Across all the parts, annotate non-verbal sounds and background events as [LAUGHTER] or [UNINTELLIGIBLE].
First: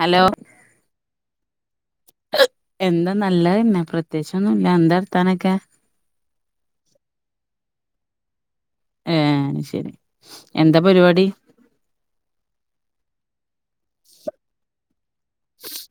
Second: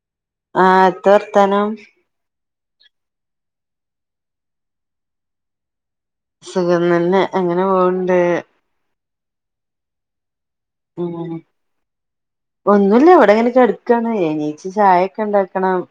Hello ആ എത്താ വർത്താനം എന്താ നല്ലതന്നെ പ്രത്യേകിച്ചൊന്നുല്ല എന്താ വാർത്തനൊക്കെ? സുഖം തന്നെ അങ്ങനെ പോവ്ണ്ട്. ഏഹ് ന്ന് ശരി എന്താ പരിപാടി ഒന്നുല്ല ഇവിടെ ഇങ്ങനെ കേടക്കാണ് എനീച്ച് ചായൊക്കെ ഉണ്ടാക്ക കണം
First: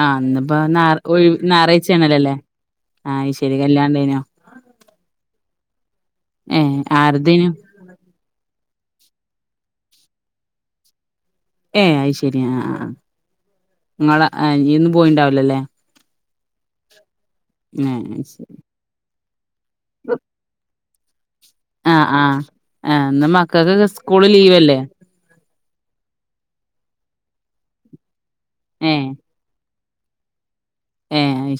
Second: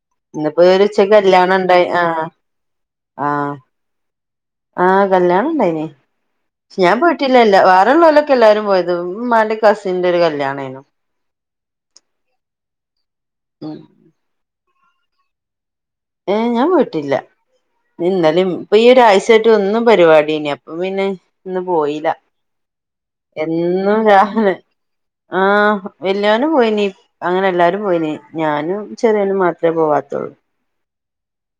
ആ ഇന്നിപ്പോ ഇന്ന്പ്പൊ ഒര് ഞാറ ഉച്ചക്ക് ഒഴിവ് കല്യാണം ഉണ്ടായി ആഹ് ഞായറാഴ്ചയാണല്ലോല്ലേ ആ ആഹ് അയ്ശരി കല്യാണണ്ടേനോ ആഹ് കല്യാണം ഉണ്ടായിനി ഏ പക്ഷെ ഞാൻ ആരതേനു പോയിട്ടില്ല വാ ഇവടെ ഇള്ളോൽ എല്ലാരും പോയത് ഉമ്മാന്റെ കസിന്റെ ഒരു കല്യാണെനു. ഏഹ് അത് ശരി ആഹ് ആഹ്. [UNINTELLIGIBLE] നിങ്ങളെ അനി പോയിണ്ടാവില്ല അല്ലേ? ഏഹ് ഞാൻ പോയിട്ടില്ല ഏ ഇന്നലിം അയ്ശരി ഇപ്പൊ ഈ ഒരാഴ്ചായിട്ട് എന്നും പരിപാടിന്നെയ ഇ പ്പ പിന്നെ ഇന്ന് ആ പോയില്ല ആ ആ ഇന്ന് മക്കക്കൊക്കെ എന്നും രാ സ്കൂള് ലീവല്ലേ ആഹ് വല്യോനും പോയിനീ അങ്ങനെ എല്ലാരും പോയിനി ഞാനും ഏ ചെറിയോനും മാ ത്രെ പോവാത്തൊള്ളൂ. ഏഹ്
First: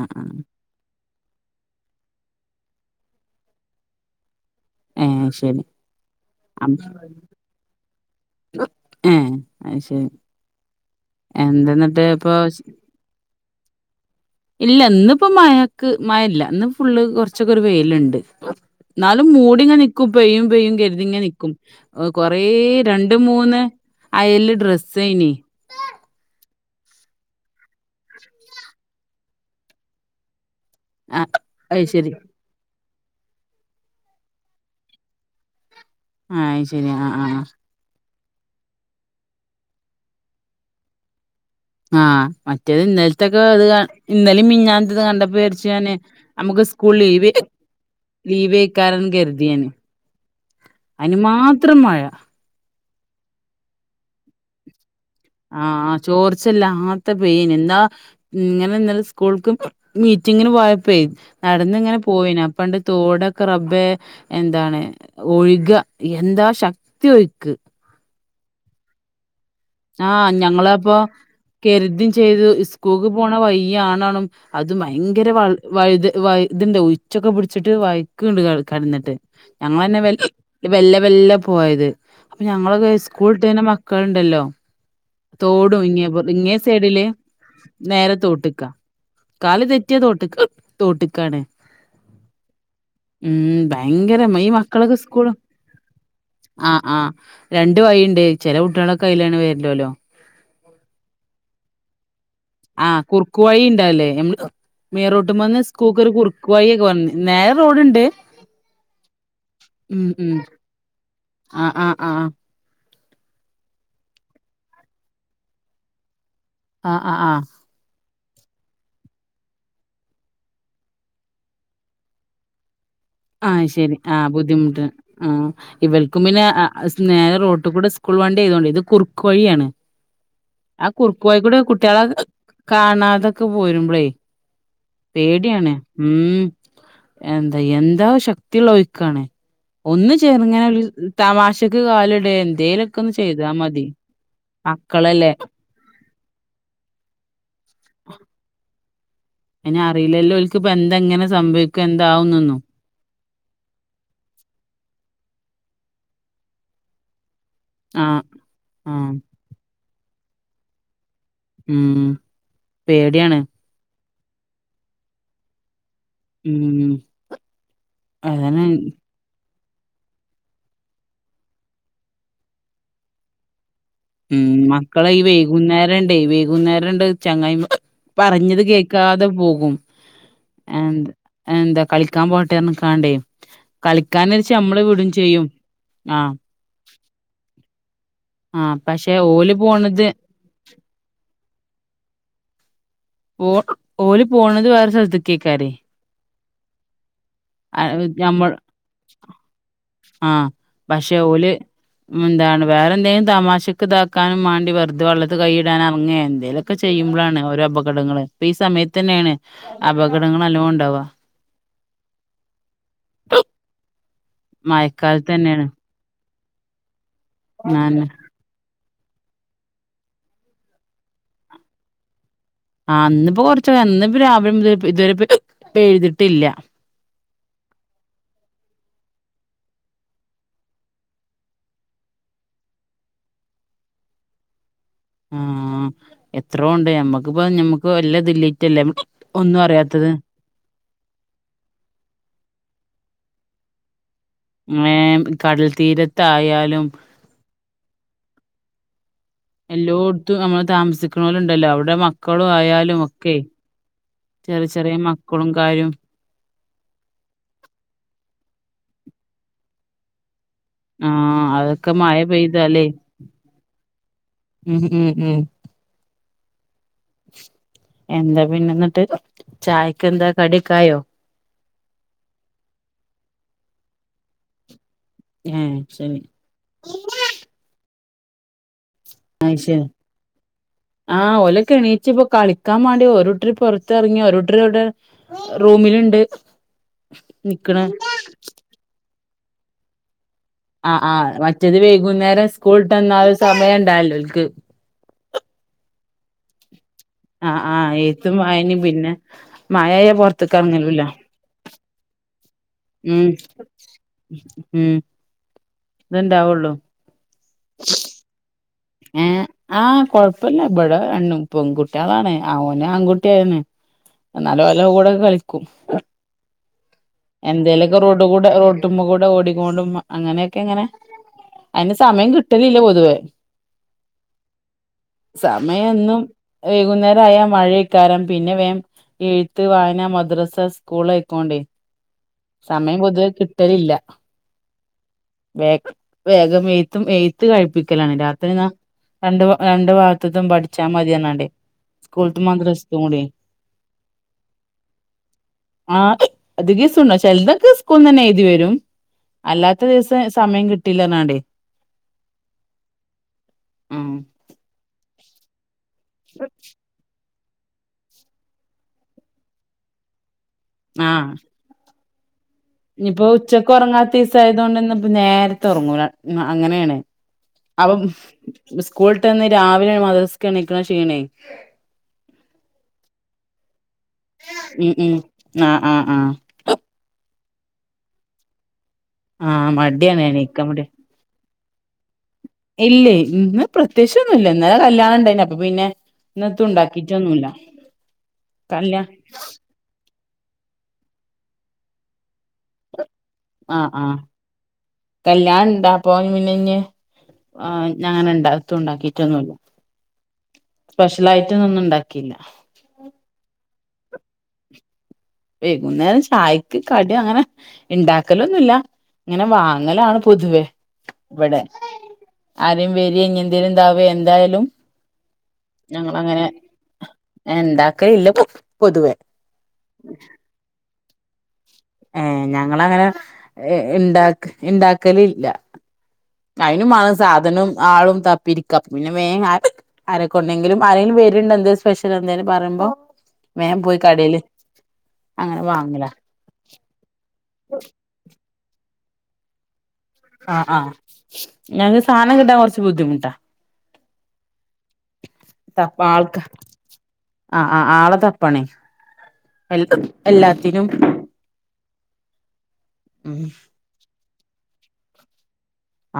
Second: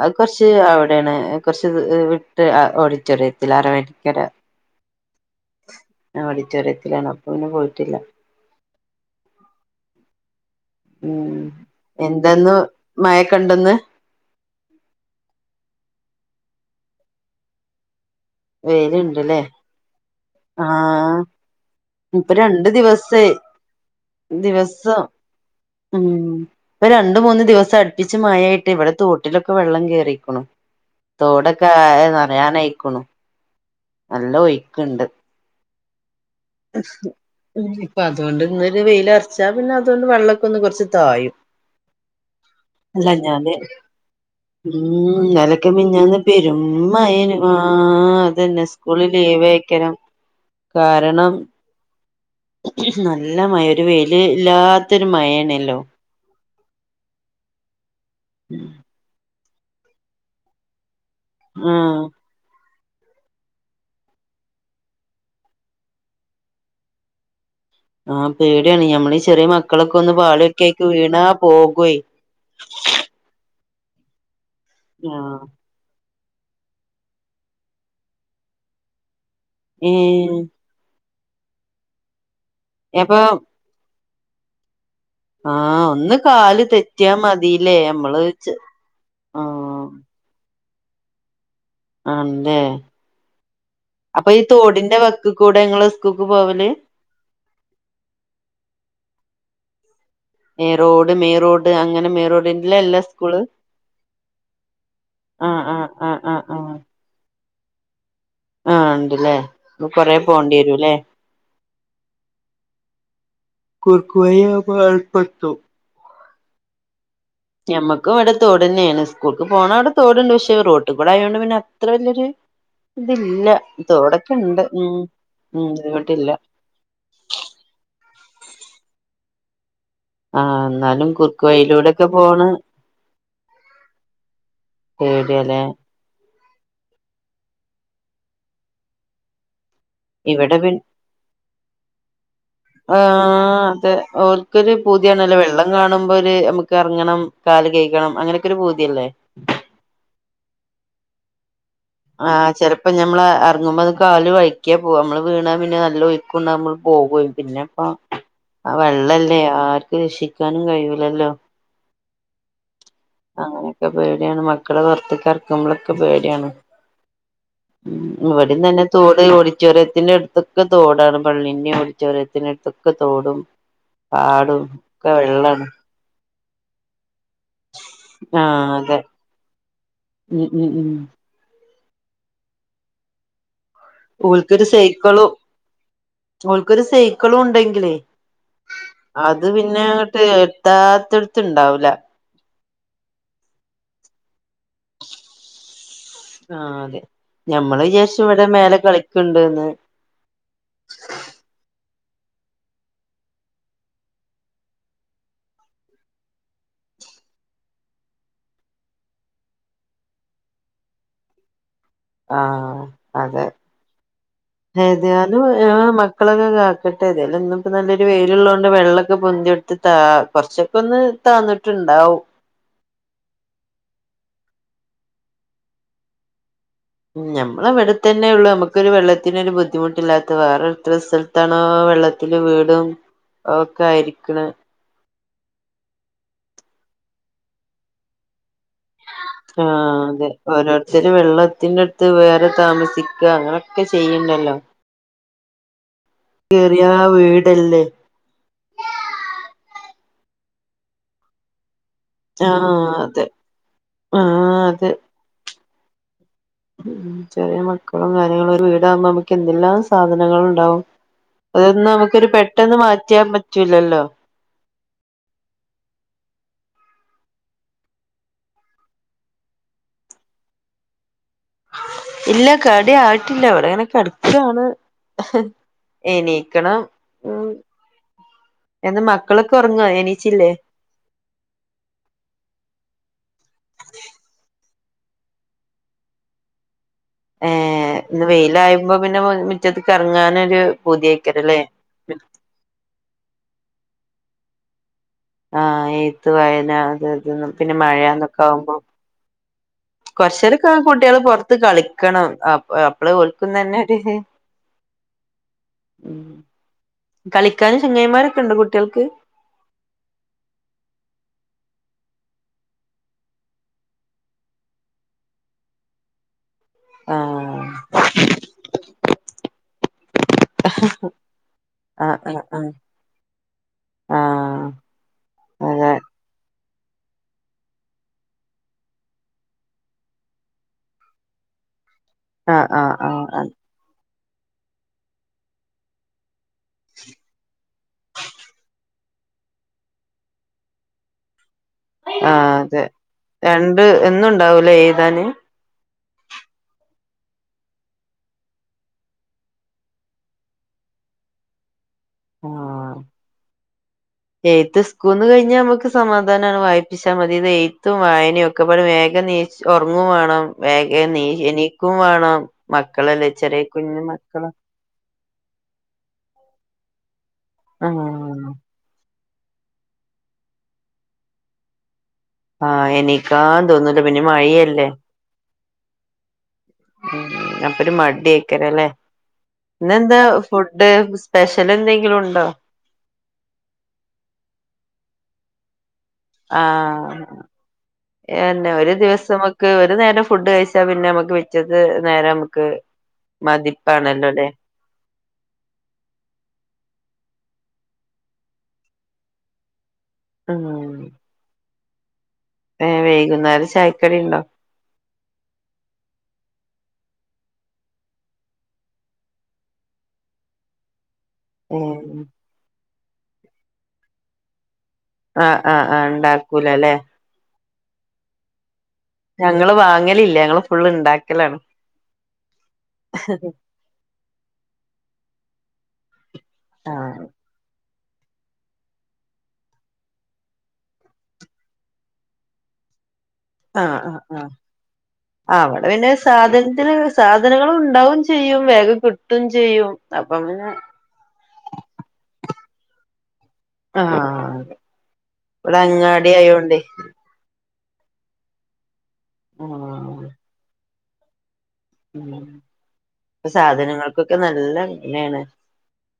അത് കൊറച്ച് അവിടെയാണ് കൊറച്ച് വിട്ട് ഓഡിറ്റോറിയത്തിൽ ആ അറവെങ്കര ഏ അയ്ശരി ആ ഓഡിറ്റോറിയത്തിലാണ് അപ്പൊ പിന്നെ പോയിട്ടില്ല. ഏഹ് അത് ശരി എന്തെന്നിട്ട് ഇപ്പൊ മഴക്കെ ഇണ്ടോ ഇന്ന്? ഇല്ല ഇന്ന് ഇപ്പോ മഴക്ക് മഴ ഇല്ല ഇന്ന് ഫുള്ള് കുറച്ചൊക്കെ ഒരു വെയിലിണ്ട്. എന്നാലും വെയിലുണ്ടല്ലേ മൂടിങ്ങ നിക്കും പെയ്യും പെയ്യും കരുതിങ്ങ ആഹ് നിക്കും. ഇപ്പൊ കൊറേ രണ്ടു രണ്ട് ദിവസായി മൂന്ന് അയല് ദിവസം ഡ്രെസ്സെയ്നി. ഉം ഇപ്പം രണ്ടും മൂന്ന് ദിവസം അടുപ്പിച്ച് മഴായിട്ട് ഇവിടെ തോട്ടിലൊക്കെ വെള്ളം കേയറിക്ക്ണു. ആഹ് തോടൊക്കെ അത് ശരി നിറയാനയിക്കണു നല്ല ഒഴക്ക്ണ്ട്. ആഹ് അത് ശരി ആഹ് ആഹ് ഇപ്പൊ അതുകൊണ്ട് ഇന്നൊരു വെയിലറച്ചാ പിന്നെ അതുകൊണ്ട് വെള്ളമൊക്കെ ഒന്ന് കൊറച്ച് തായും. ആഹ് മറ്റേത് ഇന്നലത്തൊക്കെത് ഇന്നലും മിഞ്ഞാനത്തത് ഉം കണ്ടപ്പോ വിരിച്ചു ഇന്നലൊക്കെ ഞാന് മിഞ്ഞാന്ന് പെരും നമുക്ക് സ്കൂൾ ലീവ് മഴേനു ആ അതന്നെ ലീവെക്കാരം സ്കൂള് കര്തി ഞാന് ലീവേയ്ക്കരം കാരണം അതിനുമാത്രം മഴ. നല്ല മഴ ഒരു വെയില് ഇല്ലാത്തൊരു മഴയാണല്ലോ? ചോർച്ചല്ലാത്തെ പെയിണ് എന്താ ഇങ്ങനെ സ്കൂൾക്ക് മീറ്റിങ്ങിന് പോയപ്പെ നടന്ന് ഇങ്ങനെ ആഹ് പോവെനി അപ്പണ്ട് തോടൊക്കെ റബ്ബേ എന്താണ്? ഒഴ്ക എന്താ ശക്തി ഒഴ്ക്ക്. ആഹ് പേടിയാണ് ഞമ്മള് ചെറിയ മക്കളൊക്കെ ഒന്ന് ആഹ് പാളിയോക്കി അയ്ക്ക് ഞങ്ങളപ്പോ വീണാ പോക്വേ ൾക്ക് പോണ വയ്യ് ആണാണും അത് ഭയങ്കര ആഹ് വൾ വഴുത് വ ഇതുണ്ട് ഉച്ചൊക്കെ പിടിച്ചിട്ട് വഴക്കണ്ട് കടന്നിട്ട് ഏ ഞങ്ങളെന്നെ വ വെല്ല വെല്ല പോയത് അപ്പൊ ഞങ്ങള് അപ്പൊ സ്കൂളിട്ട് വര്ണ മക്കൾണ്ടല്ലോ? ആ തോടും ഇങ്ങ ഒന്ന് ഇങ്ങേ കാല് സൈഡില് തെറ്റിയാ മതില്ലേ നേരെ നമ്മള് ചെ തോട്ട്ക്ക. കാല് ആഹ് തെറ്റിയാ തോട്ട് തോട്ടക്കാണ്. ആണ്ല്ലേ? ഉം അപ്പൊ ഭയങ്കരം ഈ മക്കളക്കെ തോടിന്റെ വക്ക് സ്കൂള് കൂടെ ഇങ്ങള് സ്കൂൾക്ക് പോവല് ആ ആ രണ്ട് വയിണ്ട് ചെല കുട്ടികളക്കെ അയിലാണ് വരലൊലൊ ഏ റോഡ് മെയി റോഡ് അങ്ങെനെ മെയി റോഡില്ലെല്ലാ സ് കുർക്കു വഴി ഇണ്ടാവുലെ [UNINTELLIGIBLE] മേയ് ആഹ് റോട്ടുമ്പേന്ന് ആഹ് സ്കൂക്കൊരു ആഹ് ആഹ് കുറുക്കു ആഹ് വയിയൊക്കെ വന്ന് നേരെ റോഡുണ്ട് ആഹ് ണ്ട്ല്ലേ [UNINTELLIGIBLE] ഉം കൊറെ ഉം പോവ്ണ്ടി വരൂല്ലേ ആഹ് ആഹ് ആഹ് കുർക്കുവയി [UNINTELLIGIBLE] ആ ആ ആ ഞമ്മക്കു ഇവ്ട തോട് തന്നേണ് സ്കൂൾക്ക് പോകണ അവിടെ തോടുണ്ട് പക്ഷെ റോട്ട്കൂടെ ആയോണ്ട് പിന്നെ അത്ര വലിയൊരു [INAUDIBLE] ആഹ് ശെരി ആഹ് തോടൊക്കെ ഉണ്ട് ബുദ്ധിമുട്ട് ഉം ആ ഉം ഇങ്ങോട്ടില്ല ഇവൽക്കുബിനെ ആ [UNINTELLIGIBLE] നേരെ റോട്ടുകൂടെ സ്കൂൾ വണ്ടി ഏയ്തോണ്ട് ഇത് കുറുക്കു വഴിയാണ് ആ ന്നാലും കുറുക്കു വഴിക്കൂടെ കുട്ടികളെ കുർക്കുവയിലൂടൊക്കെ പോണ് കാണാതൊക്കെ പോരുമ്പളേ പേടിയാല്ലേ പേടിയണേ ഉം എന്താ എന്താ ശക്തിയുള്ള ഒയ്ക്കണേ ഒന്ന് ഇവിടെ ചേറങ്ങനെ പിൻ ഒരു തമാശക്ക് കാല് ഇടണ്ട് ആ അതെ ഓർക്കൊരു മക്കളല്ലേ പൂതിയാണല്ലോ വെള്ള കാണുമ്പോരു അമ്മുക്ക് എറങ്ങ്ണം കാല് കയികണം അങ്ങനൊക്കെ ഒരു ബൂതിയല്ലേ അയിനറിയില്ലല്ലോ [UNINTELLIGIBLE] ക്കിപ്പൊ എന്താങ്ങെനെ സംഭവിക്ക് ആഹ് ചെലപ്പ് പ്പ ഞമ്മള് എറങ്ങുമ്പോ അത് കാല് കഴിക്കാ പോകാ മ്മള് വീണാ പിന്നെ നല്ല ഒയുക്കൊണ മ്മള് പോകുകയും പിന്നെ പ്പ ആഹ് ആ ആഹ് വെള്ളല്ലേ ആർക്ക് രക്ഷിക്കാനും കഴിയൂലല്ലോ ഉം പേടിയാണ് ക്ക പേടിയാണ് മക്കളെ വറത്തികെറക്കുമ്പോളൊക്കെ പേട് ഉം മ് അതാണ് ഇവിടെന്നെ തോട് ഓടിച്ചോറിയത്തിന്റെറെ അടുത്തൊക്കെ തോടാണ് പള്ളിന്റെ ഓടിച്ചൊറിയത്തിന്റെ അടുത്തൊക്കെ തോടും ഉം പാടും മക്കള ഒക്കെ ഈ വെള്ളാണ് വെയ്കുന്നേരണ്ടേയ് വെയ്കുന്നേരണ്ട് ചങ്ങായിമ പറഞ്ഞത് ആഹ് അതെ കേക്കാതെ പോകും ഉം ഉം ഉം എന്ത് എന്താ കളിക്കാൻ പോട്ടെന്ന്ക്കാണ്ടേ കളിക്കാൻന്നെച്ച നമ്മള് വിടൂം ചെയ്യും ആഹ് ഓൾക്കൊരു സൈക്കിളുണ്ടെങ്കിലേ ആഹ് പക്ഷെ അത് ഓല് പിന്നെ പോണത് [UNINTELLIGIBLE] താത്തെടുത്തുണ്ടാവൂല ഓ ഓല് പോണത് വേറെ സല്ത്ക്കേക്കാരേ ആ അതെ ഞമ്മള് വിചാര്ച്ചു ഇവിടെ മേലെ കളിക്കുണ്ട്ന്ന് ആ പക്ഷെ ഓല് മ്ന്താണ് വേറെ എന്തെങ്കിലും തമാശക്ക് ഇതാക്കാനും വാണ്ടി വെറ്തെ വെള്ളത്ത് കൈയിടാൻ അറങ്ങേ എന്തേലൊക് ക്കെ ചെയ്യുമ്പഴാണ് ഓരോ അപകടങ്ങള് പ്പൊ ഈ സമയത്തന്നേണ് അപകടങ്ങളല്ലോ ഉണ്ടാവാ ആ അതെ ഏതാലും മഴക്കാലത്തന്നേണ് ആ മക് ക്കളൊക്കെ കേകട്ടെന്നെ അല്ല ഇന്ന്പ്പ ആന്നെ നല്ലരു വെയിലിള്ളോണ്ട് വെള്ള കെ പൊന്തിയെടുത്ത് താ കുറച്ചൊക്കെ ഒന്ന് താന്നിട്ടുണ്ടാവും ആ അന്നിപ്പോ കൊറച്ച [UNINTELLIGIBLE] ന്നിപ്പ രാവിലെമുതല് പ് ഇതുവരെ പെയ്തിട്ടില്ല ഉം ഞമ്മളെവിടെത്തന്നെ ഉള്ളൂ അമ്മുക്കൊരു വെള്ളത്തിനൊരു ബുദ്ധിമുട്ടില്ലാത്ത വേറൊരുത്ര സ്ഥലത് ത്തണ വെള്ളത്തില് വീടും ഒക്കെ ആയിരിക്കണ് ഊം എത്രോണ്ട് അമ്മക്കിപ്പ ഞമ്മക്ക് വല്ല ഇതില്ലറ്റ്ല്ലേ ആഹ് അതെ ഓരോരുത്തരു വെള്ളത്തിന്റെടുത്ത് വേറെ താമസിക്കാ അങ്ങനൊക്കെ ചെയ്യണ്ടല്ലോ മ്മേ കടൽ തീരത്തായാലും കേറിയാ വീടല്ലേ എല്ലോട്ത്തും അമ്മള് താമസിക്ക്ണ പോലെണ്ടല്ലോ അവിടെ മ ക്കളു ആഹ് അതെ ആയാലുമൊക്കെ ആഹ് ചെറിയ അതെ ചെറിയ മക്കൊളും കാര്യോം ഉം ചെറിയ മക്കളും കാര്യങ്ങളും ഒരു വീടാകുമ്പോ അമ്മക്ക് എന്തെല്ലാം സാധനങ്ങള് ഇണ്ടാവും ആഹ് അതൊന്നും അതൊക്കെ മഴ നമുക്കരു പെട്ടെന്ന് പെയ്താലേ മാറ്റിയാൻ പറ്റൂലല്ലോ ഉം ഉം ഉം എന്താ പിന്നെ ഇന്നട്ട് ചായക്ക് എന്താ കടിക്കായോ? ഇല്ല കടി ആയിട്ടില്ല ഇവിടെങ്ങനെ കേട്ക്കാണ് ഏഹ് ശരി എനി ക്കണം ഉം ഇന്ന് മക്കളൊക്കെ അയ് ശരി ഒറങ്ങ എനീച്ചില്ലേ? ആഹ് ഒലെക്കെ എണീറ്റ് ഇപ്പൊ കളിക്കാൻ വേണ്ടി ഓരുട്ടര് പോർത്തറങ്ങി ഓരുട്ടര് ഇവിടെ ഇ റൂമില്ണ്ട് നിക്ണ് ഏഹ് ഇന്ന് വെയിലായപ്പോ പിന്നെ മിറ്റത്ത്ക്ക് ഇറങ്ങാനൊരു ആഹ് ആഹ് മറ്റേത് വൈകുന്നേരം സ്കൂൾട്ടന്ന ഒരു സമയം ഇണ്ടല്ണ്ടോ ഓൽക്ക് ആഹ് എഴ്ത്ത് വായന അത് ഇത് ആഹ് പിന്നെ ആഹ് എഴുത്തും മഴന്നൊക്കെ ആകുമ്പോ വായനിം പിന്നെ മഴായാ കൊർചേരക്കെ പൊറത്ത്ക്കെറങ്ങലൂല്ല കുട്ടികള് പോർത്ത് കളിക്കണം അപളാ ഉം ഓൽക്കും തന്നെ ഇത് ണ്ടാവുള്ളൂ കളിക്കാനും ചങ്ങയ്ന്മാരൊക്കെണ്ട് കുട്ടി ഏഹ് ആഹ് കൊഴപ്പല്ല ഇവിടെ എണ് പെൺകുട്ട്യാളാണ് ഓന് ആൺകുട്ടിയായിന്ന് എന്നാലും ഓലെ കൂടെക്കെ കളിക്കും ആഹ് എന്തേലൊക്കെ റോട്ട് കൂടെ റോട്ടുമ്മ കൂടെ ഓടിക്കൊണ്ടും അങ്ങനെ ക്കെ ഇങ്ങനെ അതിന് ആഹ് സമയം ആഹ് കിട്ടലില്ല പൊതുവേ ആഹ് ആഹ് അതെ സമയെന്നും വൈകുന്നേരായ മഴെക്കാരം പിന്നെ വേം എഴ്ത്ത്, വായനാ, മദ്രസ, സ്കൂള്, ആയ്ക്കോണ്ടേ ആഹ് ആഹ് സമയം ആഹ് പൊതുവെ ആഹ് കിട്ടലില്ല വേഗം വേഗം എഴ്ത്തും എഴുത്ത് കഴിപ്പിക്കലാണ് രാത്രി എന്നാ രണ്ട് രണ്ടു ഭാഗത്ത്ത്തും പഠിച്ചാ മതി പർഞണ്ടേ ആഹ് അതെ രണ്ട് എന്നും ഇണ്ടാവൂലേ എഴ്താന് ആഹ് അതികിസും ചേൽതൊക്കെ സ്കൂൾ ന്നന്നെ എഴുതി വെരും അല്ലാത്ത ദിവസം സമയം കിട്ടില്ല പർഞ്ഞാണ്ടെ ഉം എയ്ത്ത് സ്കൂൾന്ന് കഴിഞ്ഞാ നമ്മക്ക് സമാധാനാണ് വായ്പിച്ചാ മത് എഴുത്തും വായനൊക്കെ പാടെ വേഗം നീച് ഒർങ്ങും വാണം വേഗം നീ എണീ കും വാണം ഇഞ്പ്പോ ഉച്ചക്ക് ഒറങ്ങാതീസായതോണ്ട് ന്നെ ഇപ്പ നേരത്തെ ഒറങ്ങും ര അങ്ങനെണ് അപ്പം ആഹ് സ്കൾട്ടെന്ന് രാവിലെ മദ്റസക്ക് എണിക്ണ ക്ഷീണേ ആഹ് എണീക്കാ തോന്നുല പിന്നെ മഴല്ലേ ഉം ഉം ആഹ് ആഹ് ആഹ് അപ്പ ഒരു മടിയ്ക്കാരം അല്ലേ ആഹ് ഇന്നെന്താ മടിയാണ് എണീക്കാൻ മടി ഫുഡ് സ്പെഷ്യല് എന്തെങ്കിലും ഉണ്ടോ? ഇല്ലേ ഇന്ന് പ്രത്യേകിച്ചൊന്നുല്ല ഇന്നലെ കല്യാണം ഇണ്ടായിനി അപ്പൊ പിന്നെ ഇന്നെത്തും ആഹ് ഉണ്ടാക്കിട്ടൊന്നുല്ല എന്നെ ഒരു കല്യാ ദിവസം മ ഒരു നേരം ഫുഡ് കഴിച്ചാ പിന്നെ നമ്മക്ക് പിറ്റേന്ന് നേരം ക്ക് ആഹ് ആഹ് മതിപ്പാണല്ലോ ലെ കല്യാണം ഇണ്ടാ [UNINTELLIGIBLE] ആഹ് ഞാം അങ്ങനെ എത്തും ണ്ടാക്കിട്ടൊന്നു സ്പെഷ്യലായിട്ടൊന്നൊന്നും ഇണ്ടാക്കിയില്ല ഏഹ് വൈകുന്നേരം ചായക്കടി ഇണ്ടോ? വൈകുന്നേരം ചായക്ക് കടി അങ്ങനെ ഇണ്ടാക്കലോന്നുല്ല ഇങ്ങനെ വാങ്ങലാണ് പൊതുവേ ഇവടെ ഏ ആരേം വെരെ ഇഞ് എന്തേലും താവെ എന്തയാലും ആഹ് ആഹ് ആഹ് ഞങ്ങളങ്ങനെ ഉണ്ടാക്കൂല അല്ലെ ഇണ്ടാക്കലില്ല പൊ പൊതുവേ ഞങ്ങള് വാങ്ങലില്ല ഞങ്ങള് ഫുള്ള് ഇണ്ടാക്കലാണ് ഏഹ് ഞങ്ങളങ്ങനെ ഇണ്ട ഇണ്ടാക്കലില്ല അതിനുമാണം ആഹ് സാധനം ആളും തപ്പിരിക്ക അപ്പൊ പിന്നെ വേം ആരെക്കോണ്ടെങ്കിലും ആരെങ്കിലും വെരണ്ട് എന്തേലും സ്പെഷ്യൽ എന്തേലും പറിമ്പോ വേം പോയി ആഹ് ആഹ് കടയില് ആഹ് അങ്ങനെ അവിടെ വാങ്ങല പിന്നെ സാധനത്തിന് സാധനങ്ങള് ഉണ്ടാവും ചെയ്യും വേഗം കിട്ടും ചെയ്യും അപ്പൊ ആഹ് പിന്നെ ആഹ് ഞങ്ങക്ക് സാനം കിട്ടാൻ കൊറച്ച് ബുദ്ധിമുട്ടാ ആഹ് ഇവിടെ തപ്പ അങ്ങാടി ആൾക്ക ആയോണ്ടേ ആഹ് ആഹ് ആളെ തപ്പണേയ് എ ആഹ് എല്ലാത്തിനും ഉം ഉം പ്പോ സാധനങ്ങൾക്കൊക്കെ നല്ല വെലെണ്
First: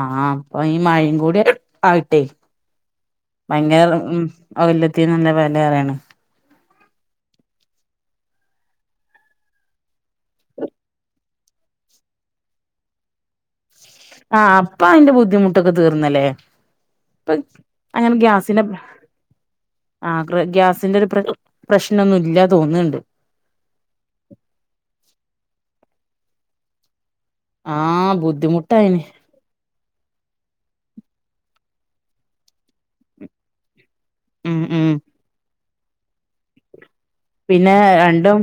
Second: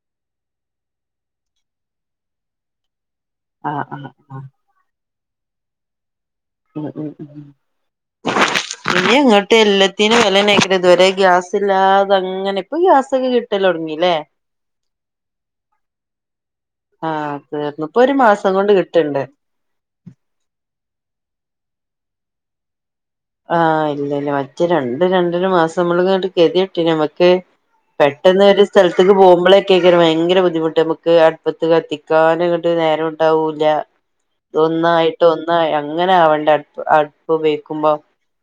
ആഹ് പ്പൊ ഈ മഴയും കൂടി ആയട്ടെ ആഹ് ഭയങ്കര ആഹ് ഉം ആഹ് എല്ലത്തീനും നല്ല വെലിം ഏറെണ് ഉം ഉം ഉം ഇനി അങ്ങോട്ട് എല്ലാത്തിനും വിലനക്ക ഇതുവരെ ഗ്യാസ് ഇല്ലാതെ അങ്ങനെ ഇപ്പൊ ഗ്യാസൊക്കെ കിട്ടല് തൊടങ്ങി ആഹ് ഇപ്പ അയിന്റെ ബുദ്ധിമുട്ടൊക്കെ തീർന്നല്ലേ ഇപ്പൊ ആഹ് തീർന്നു പ്പോ ഒരു അങ്ങനെ മാസം ഗ്യാസിന്റെ കൊണ്ട് കിട്ട് ണ്ട് ആഹ് ഗിർ ഗ്യാസിന്റെ ഒരു പ്ര പ്രശ്നൊന്നും ഇല്ല തോന്നണ്ട് ആഹ് ഇല്ല ഇല്ല മറ്റേ രണ്ട് രണ്ടര മാസം മ്മളങ്ങാട്ട് ഗതികെട്ടിനു നമ്മക്ക് ആഹ് പെട്ടെന്ന് ഒരു ബുദ്ധിമുട്ടായിന് സ്ഥലത്തേക്ക് പോകുമ്പളേ ക്കെ ഭയങ്കര ബുദ്ധിമുട്ട് നമുക്ക് അടുപ്പത്ത് കത്തിക്കാനും അങ്ങട്ട് നേരം ഉണ്ടാവൂല്ല ഉം ഉം ഒന്നായിട്ട് ഒന്നായി അങ്ങനെ അവണ്ടെ അടുപ്പ് പിന്നെ ഉപയോഗിക്കുമ്പോ രണ്ടും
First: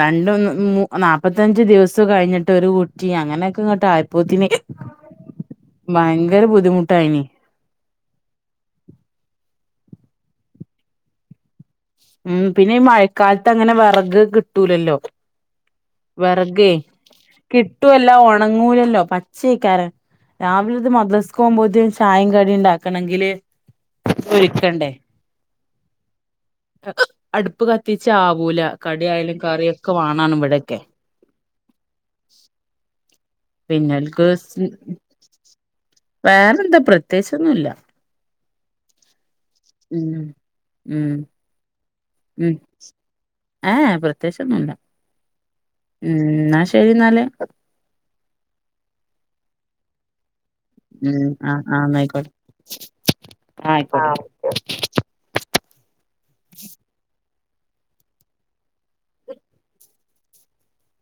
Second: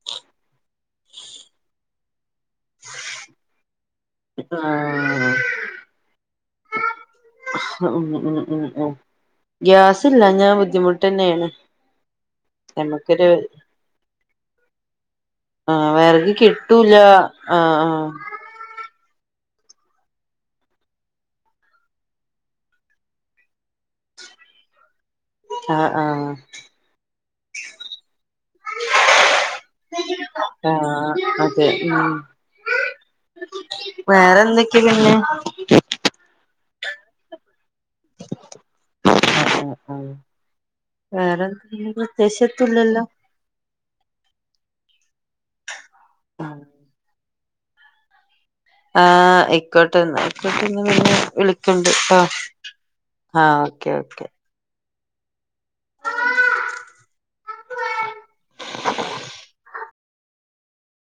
രണ്ടും മൂ നാപ്പത്തഞ്ച് ദിവസം കഴിഞ്ഞിട്ട് ഒരു കുറ്റി അങ്ങനെക്കെങ്ങട്ട് ആയപോത്തിന് ആഹ് ഭയങ്കര ബുദ്ധിമുട്ടായിന് ഉം ഉം ഉം ഉം ഗ്യാസില്ലഞ്ഞാ ബുദ്ധിമുട്ടെനെണ് ഉം പിന്നെ ഈ മഴക്കാലത്ത് അങ്ങനെ വെറക് കിട്ടൂലല്ലോ ആഹ് വിറക് കിട്ടൂല ആഹ് ആഹ് ന്നങ്ങൂലല്ലോ പച്ചയക്കാരം രാവില ത് മദ്രസക്ക് പോമ്പോത്തിന് ചായയും കടി ണ്ടാക്കണങ്കില് ഒര്ക്കണ്ടേ ആഹ് ആഹ് അടുപ്പ് കത്തിച്ച് ആവൂല കടി ആയാലും കറിയൊക്കെ വാണാണുംബടെ ആഹ് അതെ ഉം പിന്നെൽക്ക് വേറൊന്തൊക്കെ പിന്നെ വേറെന്താ പ്രതേച്ചോന്നുല്ല ഉം ഉം വേറെ ഉം പ്രത്യേയ്ച്ചോത്തുല്ലല്ലോ ഏഹ് എ പ്രതേച് ഒന്നുല്ല ഉം എന്ന ആഹ് ശരി ന്നാല് അഹ് ആയിക്കോട്ടെ ന്ന പിന്നെ ഉം ആഹ് ആഹ് വിളിക്കൊണ്ട് എന്നായിക്കോട്ടെ ആഹ ആഹ് ഓക്കേ ആയിക്കോട്ടെ ഓക്കേ